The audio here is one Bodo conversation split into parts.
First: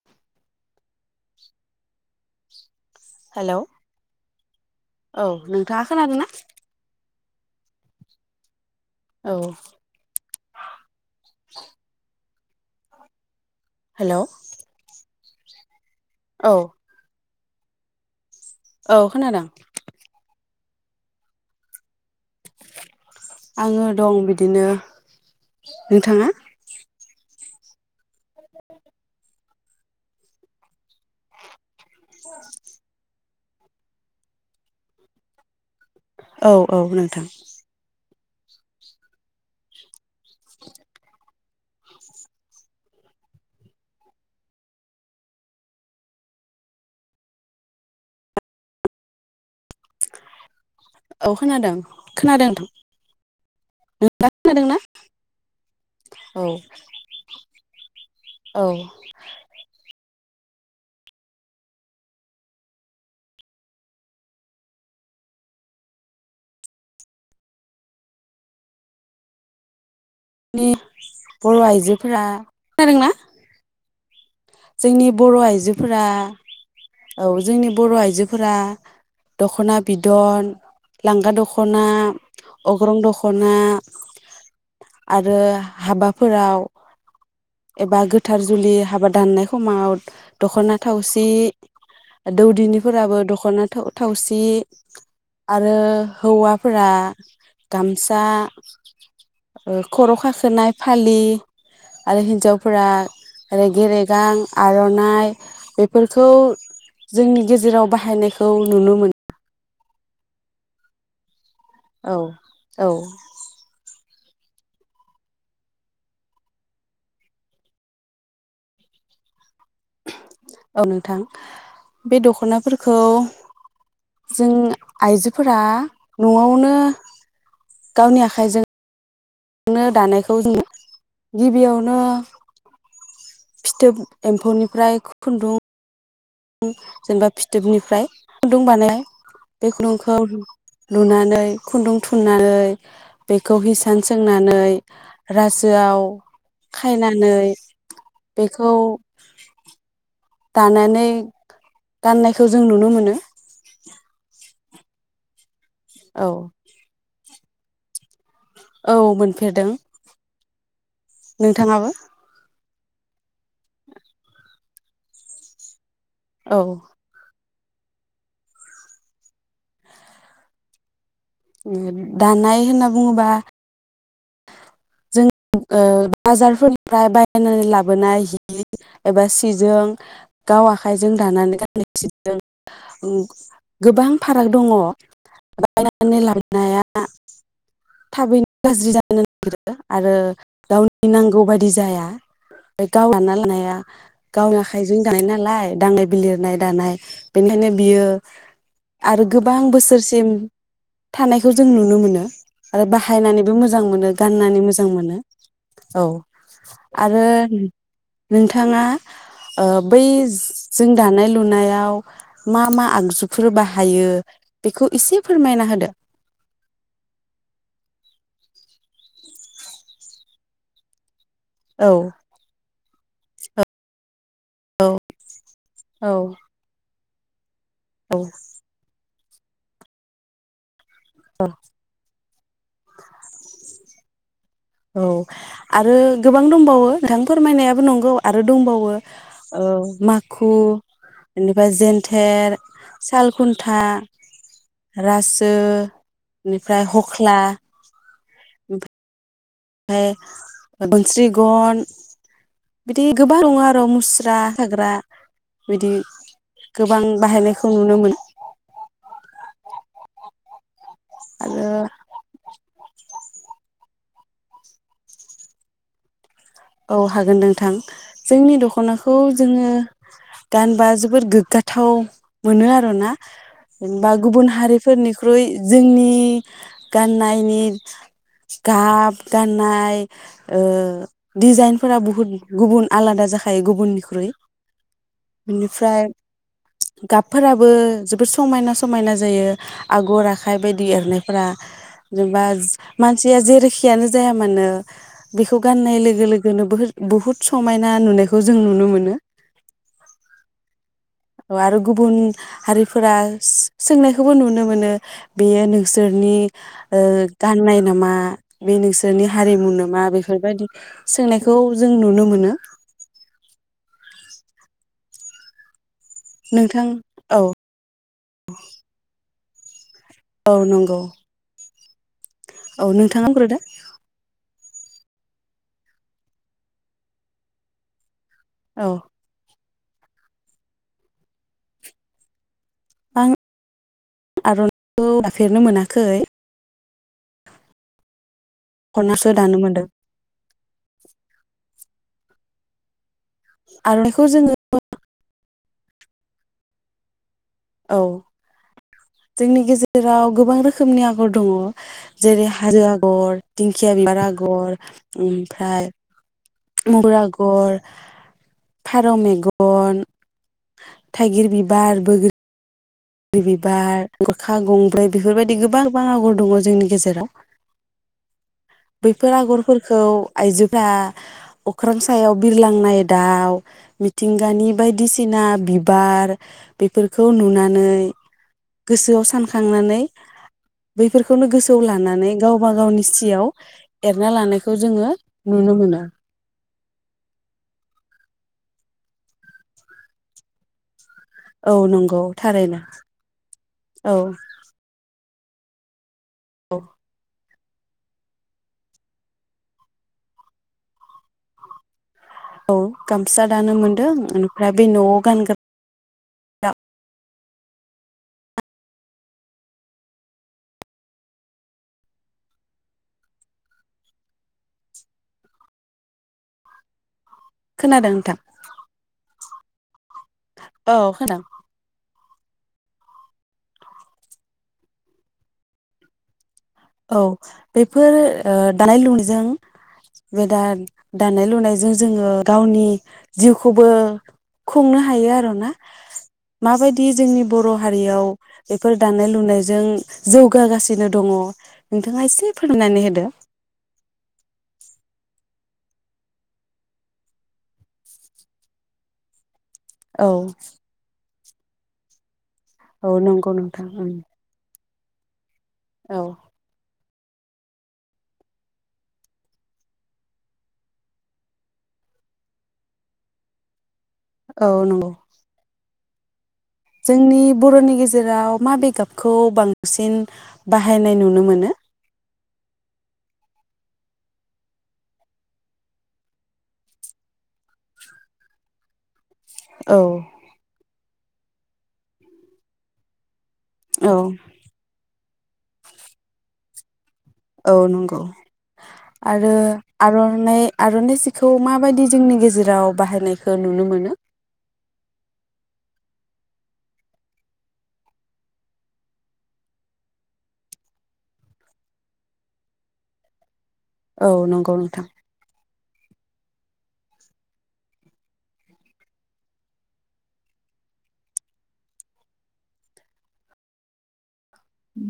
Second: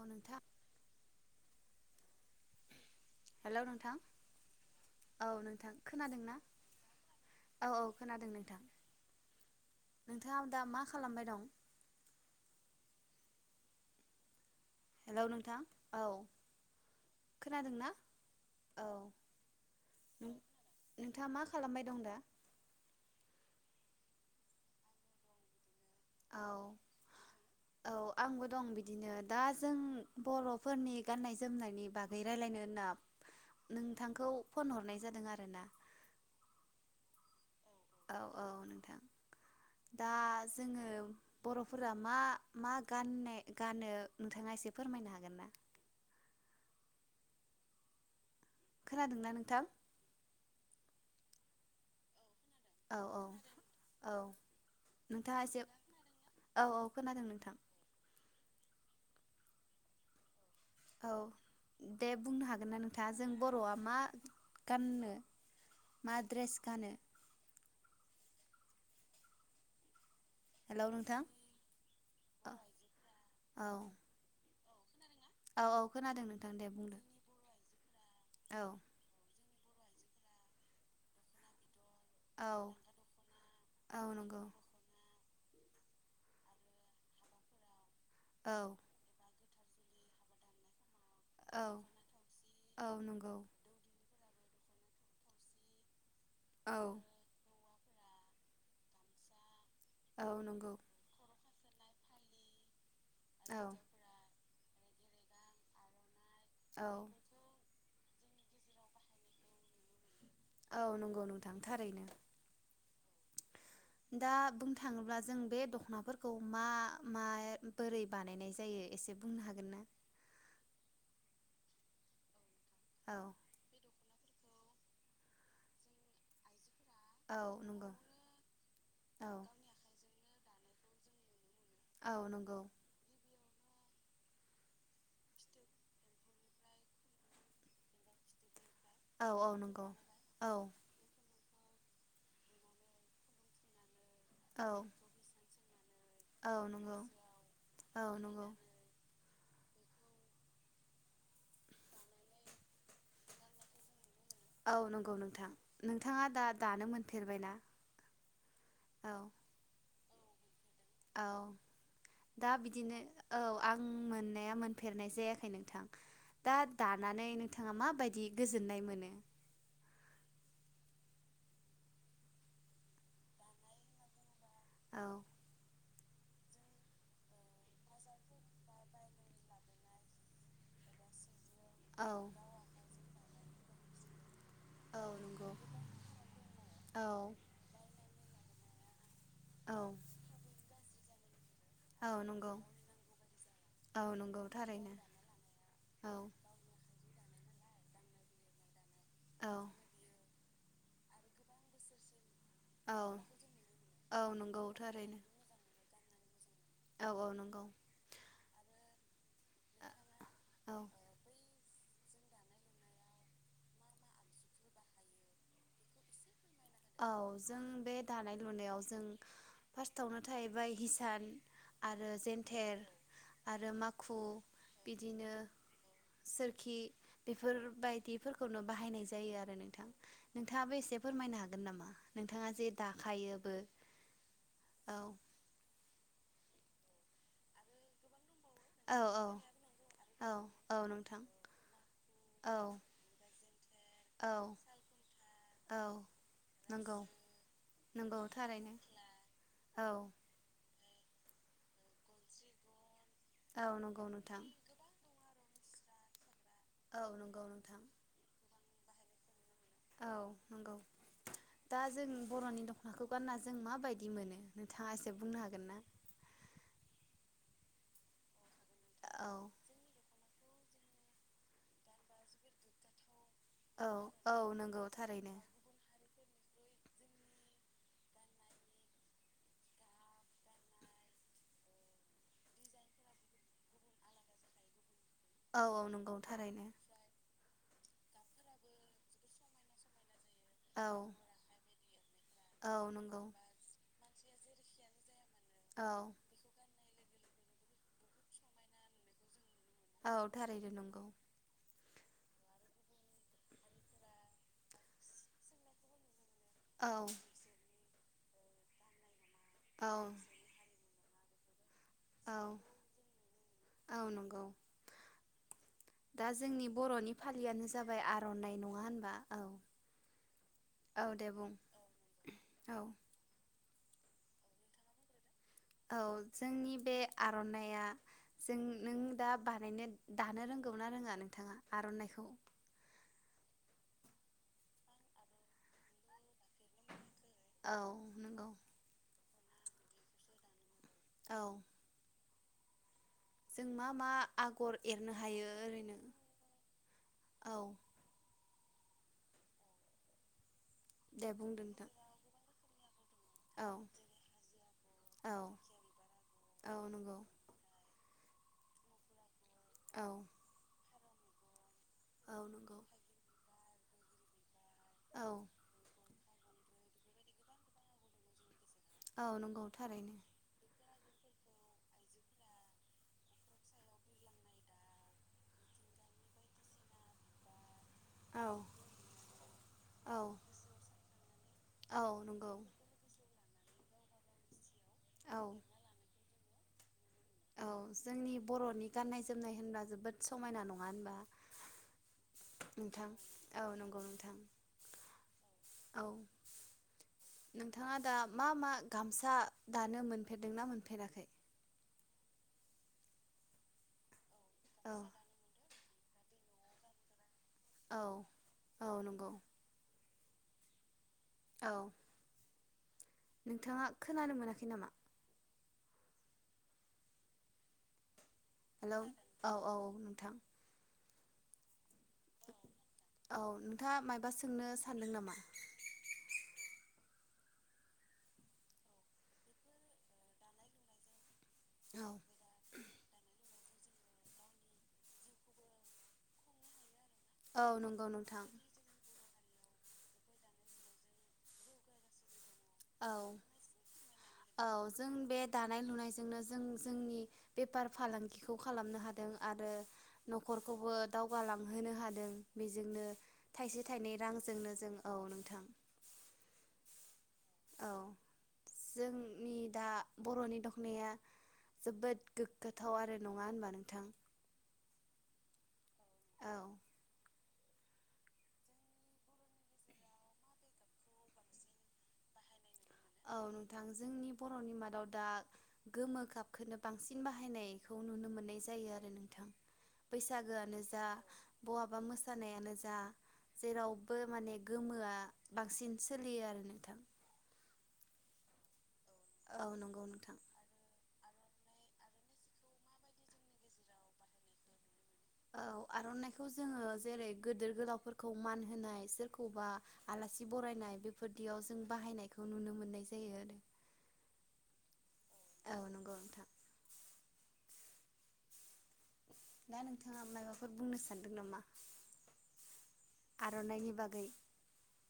औ नोंथा [inaudible] हेलौ नोंथां औ नोंथां नोंथाङा खोनादों ना? खोनादोंना औ औ खोनादों नोंथां औ नोंथाङा दा मा खालामबाय दं हेल' हेलौ नोंथां औ औ खोनादोंंना? औ खोनादों नोंथाङा मा खालामबाय दं दा? आङो दं बिदिनो नोंथाङा औ औ आंबो दं बिदिनो दा जों बर'फोरनि गाननाय जोमनायनि बागै रायज्लायनो होनना नोंथांखौ फन हरनाय जादों आरोना औ औ नोंथां औ औ नोंथां दा जोङो बर'फोरा मा मा गान गानो नोंथाङा एसे फोरमायनो हागोन ना? खोनादोंना नोंथां? औ खोनादों खोनादों नोंथां औ औ औ खोनादोंना नोंथाङा एसे औ औ खोनादों नोंथां औ औ दे बुंनो हागोन ना नोंथाङा जों बर'आ मा गाननो मा दड्रेस गानो? हेलौ नोंथां बर' आइजोफोरा औ खोनादोंना? औ जोंनि बर' औ आइजोफोरा खोनादों नोंथां दे बुंदो औ जोंनि बर' आइजोफोरा औ दख'ना बिदन लांगा दख'ना औ अग्रं दख'ना औ नंगौ आरो हाबाफोराव एबा गोथार औ जुलि हाबा दाननाय समाव दखना थावसि औ औ दौदिनिफोराबो नंगौ दख'ना थावसि आरो औ हौवाफोरा गामसा खर' औ खाखोनाय नंगौ फालि आरो हिनजावफोरा औ रेगेरेगां आर'नाइ बेफोर खौ औ जोंनि गेजेराव बा हायनायखौ नुनो मोनो औ नंगौ नोंथां थांरैनो औ औ दा बुंनो थाङोब्ला जों बे दख'नाफोरखौ मा मा बोरै बानायनाय जायो एसे बुंनो हागोन ना? औ नोंथां बे दख'नाफोर खौ औ जों आइजोफोरा न'आवनो औ नंगौ। औ नो दानायखौ जोङो गिबियावनो औ नंगौ फिथोब एमफौनिफ्राय खुनदुं जेनेबा फिथोबनिफ्राय खुनदुं बानाय औ औ बे नंगौ खुनदुंखौ औ लुनानै खुनदुं थुननानै बेखौ हि सान औ सोंनानै रासोआव औ नंगौ खायनानै औ नंगौ बेखौ। दानानै गाननायखौ जों नुनो मोनो। औ नंगौ नोंथां। नोंथाङा औ दा दानो मोन। फेरबायना औ मोनफेरदों औ नोंथाङाबो दा बि दिनो औ आं मोननाया मोनफेरनाय जायाखै नोंथां। औ दा दानानै नोंथाङा माबायदि गोजोननाय मोनो। दानाय होनना बुङोबा। औ जों ओ बाजारफोरनिफ्राय बायनानै लाबोनाय हि एबा सिजों गाव आखायजों दानानै औ [unintelligible] ओं गोबां फाराग दङ औ नंगौ बायनानै लाबोनाया औ थाबैनो गाज्रि जानो नागिरो औ आरो नांगौ बायदि जाया औ नंगौ ओमफ्राय गाव दाना लानाया औ नंगौ गावनि थारैनो आखाइजों दानाय नालाय दांनाय औ बिलिरनाय दानाय बेनिखायनो बियो आरो औ गोबां बोसोरसिम थानायखौ जों नुनो मोनो आरो औ बाहायनानैबो मोजां मोजां मोनो औ गाननानै नंगौ मोजां मोनो थारैनो औ औ औ आरो नंगौ नोंथाङा बै औ जों दानाय लुनायाव मा मा आगजुफोर बाहायो बेखौ इसे फोरमायना होदो औ जों बे दानाय लुनायाव जों फार्स्टआवनो थाहैबाय हिसान औ आरो जेन्थेर आरो माखु बिदिनो औ सोरखि बेफोर औ बायदिफोरखौनो बाहायनाय जायो नोंथां नोंथाङाबो एसे फोरमायना होदो हागोन नामा नोंथाङा जे दा दाखायोबो औ आरो गोबां दंबावो नोंथां फोरमायनायाबो नंगौ आरो दंबावो औ औ माखु औ नोंथां बेनिफ्राय औ जेन्थेर सालखुन्था औ रासो औ बेनिफ्राय नंगौ हख्ला नंगौ थारैनो औ ओमफ्राय [unintelligible] गन बिदि गोबां दङ औ आरो नंगौ मुस्रा नोंथां साग्रा बिदि औ गोबां नंगौ बाहायनायखौ नोंथां नुनो मोनो औ नंगौ आरो दा जों बर'नि दख'नाखौ गानना जों माबायदि मोनो नोंथाङा एसे बुंनो हागोन ना औ हागोन नोंथां जोंनि दख'ना दख'नाखौ औ जोङो गानबा जोबोर गोग्गाथाव मोनो आरो ना औ बा औ गुबुन नंगौ थारैनो हारिफोरनिख्रुइ जोंनि गाननायनि गाब गाननाय दिडजाइनफोरा बुहुद गुबुन आलादा जाखायो गुबुननिख्रुइ औ औ बेनिफ्राय नंगौ थारैनो गाब फोराबो जोबोद समायना समायना जायो आगर आखाइ बायदि औ एरनायफोरा जेनेबा औ नंगौ मानसिया जेरैखियानो जाया मानो बेखौ औ गाननाय लोगो बह बुहुत समायना नुनायखौ जों नुनो मोनो औ थारैनो नंगौ आरो गुबुन हारिफोरा सोंनायखौबो नुनो मोनो बेयो नोंसोरनि औ ओ गाननाय नामा बे नोंसोरनि हारिमु औ नोमा बेफोरबायदि [inaudible] सोंनायखौ जों नुनो औ मोनो औ नंगौ दा जोंनि नोंथां बर'नि औ फालियानो जाबाय आर'नाइ नङा होनबा औ औ नंगौ औ दे बुं औ नोंथाङा बुंग्रोदो औ जोंनि बे आर'नाइआ जों औ नों दा बानाय दानो रोंगौना रोङा नोंथाङा आर'नाइखौ आं आर'नाइखौ दाफेरनो मोनाखै औ नंगौ खनासो दानो मोन्दों औ जों मा मा आर'नाइखौ जोङो आगर एरनो हायो ओरैनो औ जोंनि गेजेराव गोबां रोखोम खोमनि दे आगर दङ बुंदो नोंथां जेरै हाजो आ गर औ दिंखिया बिबार आगर औ ओमफ्राय औ नंगौ [unintelligible] आगर फारौ मेगन औ थाइगिर बिबार बैग्रि औ नंगौ बिबार गरखा गंब्रै औ बेफोरबायदि गोबां बा आगर दङ जोंनि गेजेराव औ बैफोर नंगौ आगरफोरखौ थारैनो आइजोफ्रा अख्रां सायाव बिरलांनाय दाउ मिथिंगानि बायदिसिना बिबार बेफोरखौ नुनानै औ गोसोआव सानखांनानै औ बैफोरखौनो गोसोआव औ लानानै नंगौ गावबा गावनि सियाव एरना लानाय खौ जोङो औ नुनो मोनो। औ जोंनि बर'नि गाननाय जोमनाय होनबा जोबोद समायना नङा होनबा? औ नंगौ थारैनो नोंथां? औ नंगौ औ। नोंथां औ औ नोंथाङा दा मा मा गामसा दानो मोनफेरदोंना मोनफेराखै? औ गामसा दानो मोन्दों। ओमफ्राय बे औ नयाव गानग्रा औ औ नंगौ। औ नोंथाङा खोनानो मोनाखै नामा? खोनादों नोंथां। हेलौ औ औ औ नोंथां। औ खोना औ नोंथाङा मायबा सोंनो सानदों नामा? औ बेफोर ओ दानाय लुनायजों बे दा दानाय लुनायजों औ जोङो गावनि जिउखौबो खुंनो हायो आरो ना माबाय दि जोंनि औ बर' नंगौ हारियाव नोंथां बेफोर दानाय लु लुनायजों जौगागासिनो दङ नोंथाङा इसे औ औ जों बे दानाय लुनायजोंनो जों जोंनि बेफार फालांगिखौ खालामनो हादों आरो औ नखरखौबो दावखो जौगालांहोनो हादों। बेजोंनो औ नंगौ नोंथां थाइसे उम थाइनै रांजोंनो जों औ नोंथां औ औ जोंनि दा बर'नि दखनाया जोबोद गोगगाथाव आरो नङा होनबा नोंथां? औ नंगौ औ जोंनि बर'नि गेजेराव माबे गाबखौ बांसिन बाहायनाय नुनो मोनो? औ नोंथां जोंनि बर'नि मादाव दा गोमो गाबखौनो बांसिन बाहायनायखौ नुनो मोननाय जायो आरो नों थां औ बैसागोआनो जा बहाबा मोसानायानो जा औ जेरावबो माने गोमोआ बांसिन सोलियो आरो नोंथां औ नंगौ आरो औ नंगौ नोंथां आर'नाय आर'नाय खौ माबायदि जोंनि गेजेराव बाहायनायखौ नुनो मोनो आर'नायखौ जोङो जेरै गिदिर गोलावफोरखौ मान होनाय सोरखौबा आलासि बरायनाय बेफोरदियाव जों बाहायनायखौ नुनो मोननाय जायो आरो औ नंगौ नोंथां औ नंगौ नोंथां दा नोंथाङा माबाफोर बुंनो सानदों नामा आर'नायनि बागै उ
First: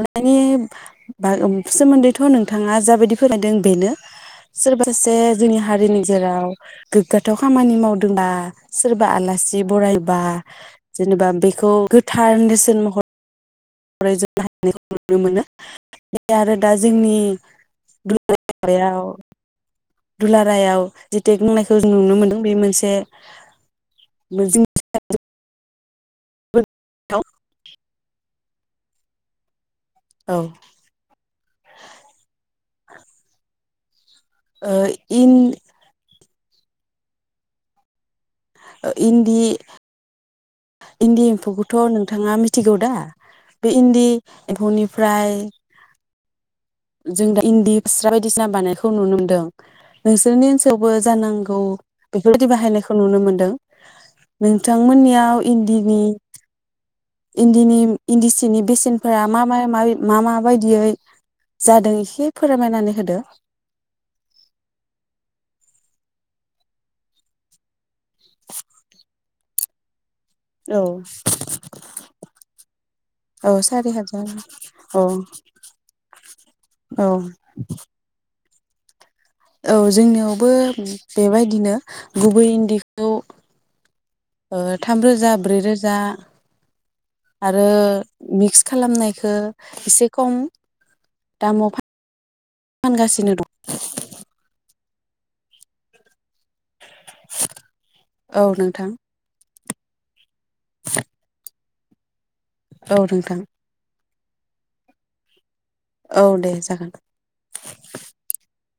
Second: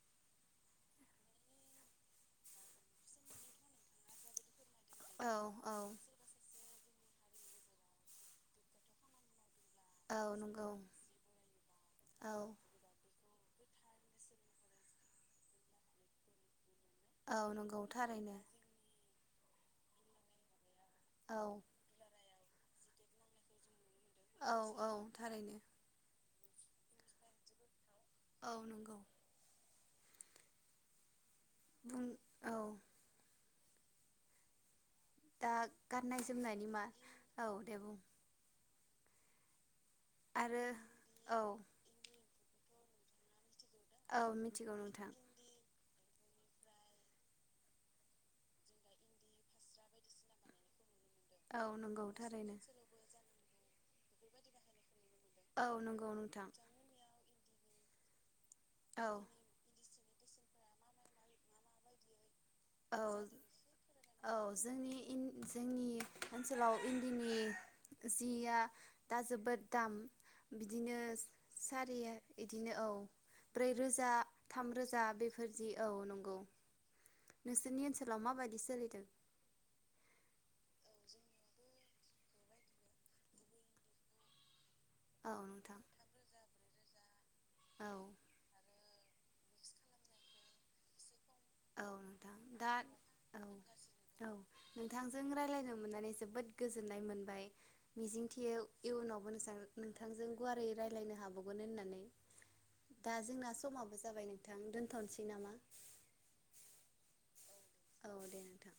आर'नायनि बा सोमोनदैथ' नोंथाङा जाबायदि फोरायदों बेनो सोरबासासे सोमोन्दैथ' नोंथाङा जाबायदि जोंनि हारिनि फोरमायदों जेराव गोगगाथाव खामानि मावदोंबा सोरबा आला सि औ बरायबा नंगौ जेनेबा बेखौ औ गोथार नेरसेन महर [unintelligible] नुनो मोनो बे आरो दा जोंनि औ नंगौ थारैनो [unintelligible] दुलाराय आव जेटेक औ ननायखौ जों नुनो मोनदों बे मोनसे औ जों औ थारैनो [unintelligible] औ नंगौ औ बुं औ ओ इन दा गानाय जोमनायनि मा औ दे बुं ओ इनदि आरो इनदि औ एमफौखौथ' नोंथाङा मि थिगौ दा बे इनदि औ मिथिगौ नोंथां एमफौनिफ्राय जों दा इनदि फास्रा बायदिसिना बानायखौ नुनो मोनदों नोंसोरनि ओनसोलाव बो जानांगौ औ नंगौ बेफोरबायदि थारैनो बाहायनायखौ नुनो मोनदों नोंथांमोननिया औ नोंगौ नोंथां इन्दिनि इन्दिसि नि औ बेसेनफोरा मा मा माइ मा मा बायदियै जादों एसे फोरमायनानै औ होदो औ जोंनि इन जोंनि ओनसोलाव इन्दिनि जिया दा जोबोद दाम औ बिदिनो सारि इदिनो औ औ सारि ब्रैरोजा हाजार थाम औ रोजा बेफोर जि औ नंगौ औ नोंसोरनि ओनसाव माबादिस सोलिदों औ जोंनियावबो बेबायदिनो गुबै इन्दिखौ ओ थाम रोजा औ नोंथां ब्रैरोजा आरो औ मिक्स खालामनायखो इसे खम दामाव औ नोंथां दा फानगासिनो औ दं औ नोंथांजों रायज्लायनो मोननानै जोबोद गोजोननाय मोनबाय औ मिजिंथियो नोंथां इयुनावबो नोंसां नोंथांजों गुवारै रायलायनो हाबावगोन होनना औ दा नोंथां जोंना समाबो जाबाय नोंथां दोनथ'नसै नामा औ दे जागोन औ दे नोंथां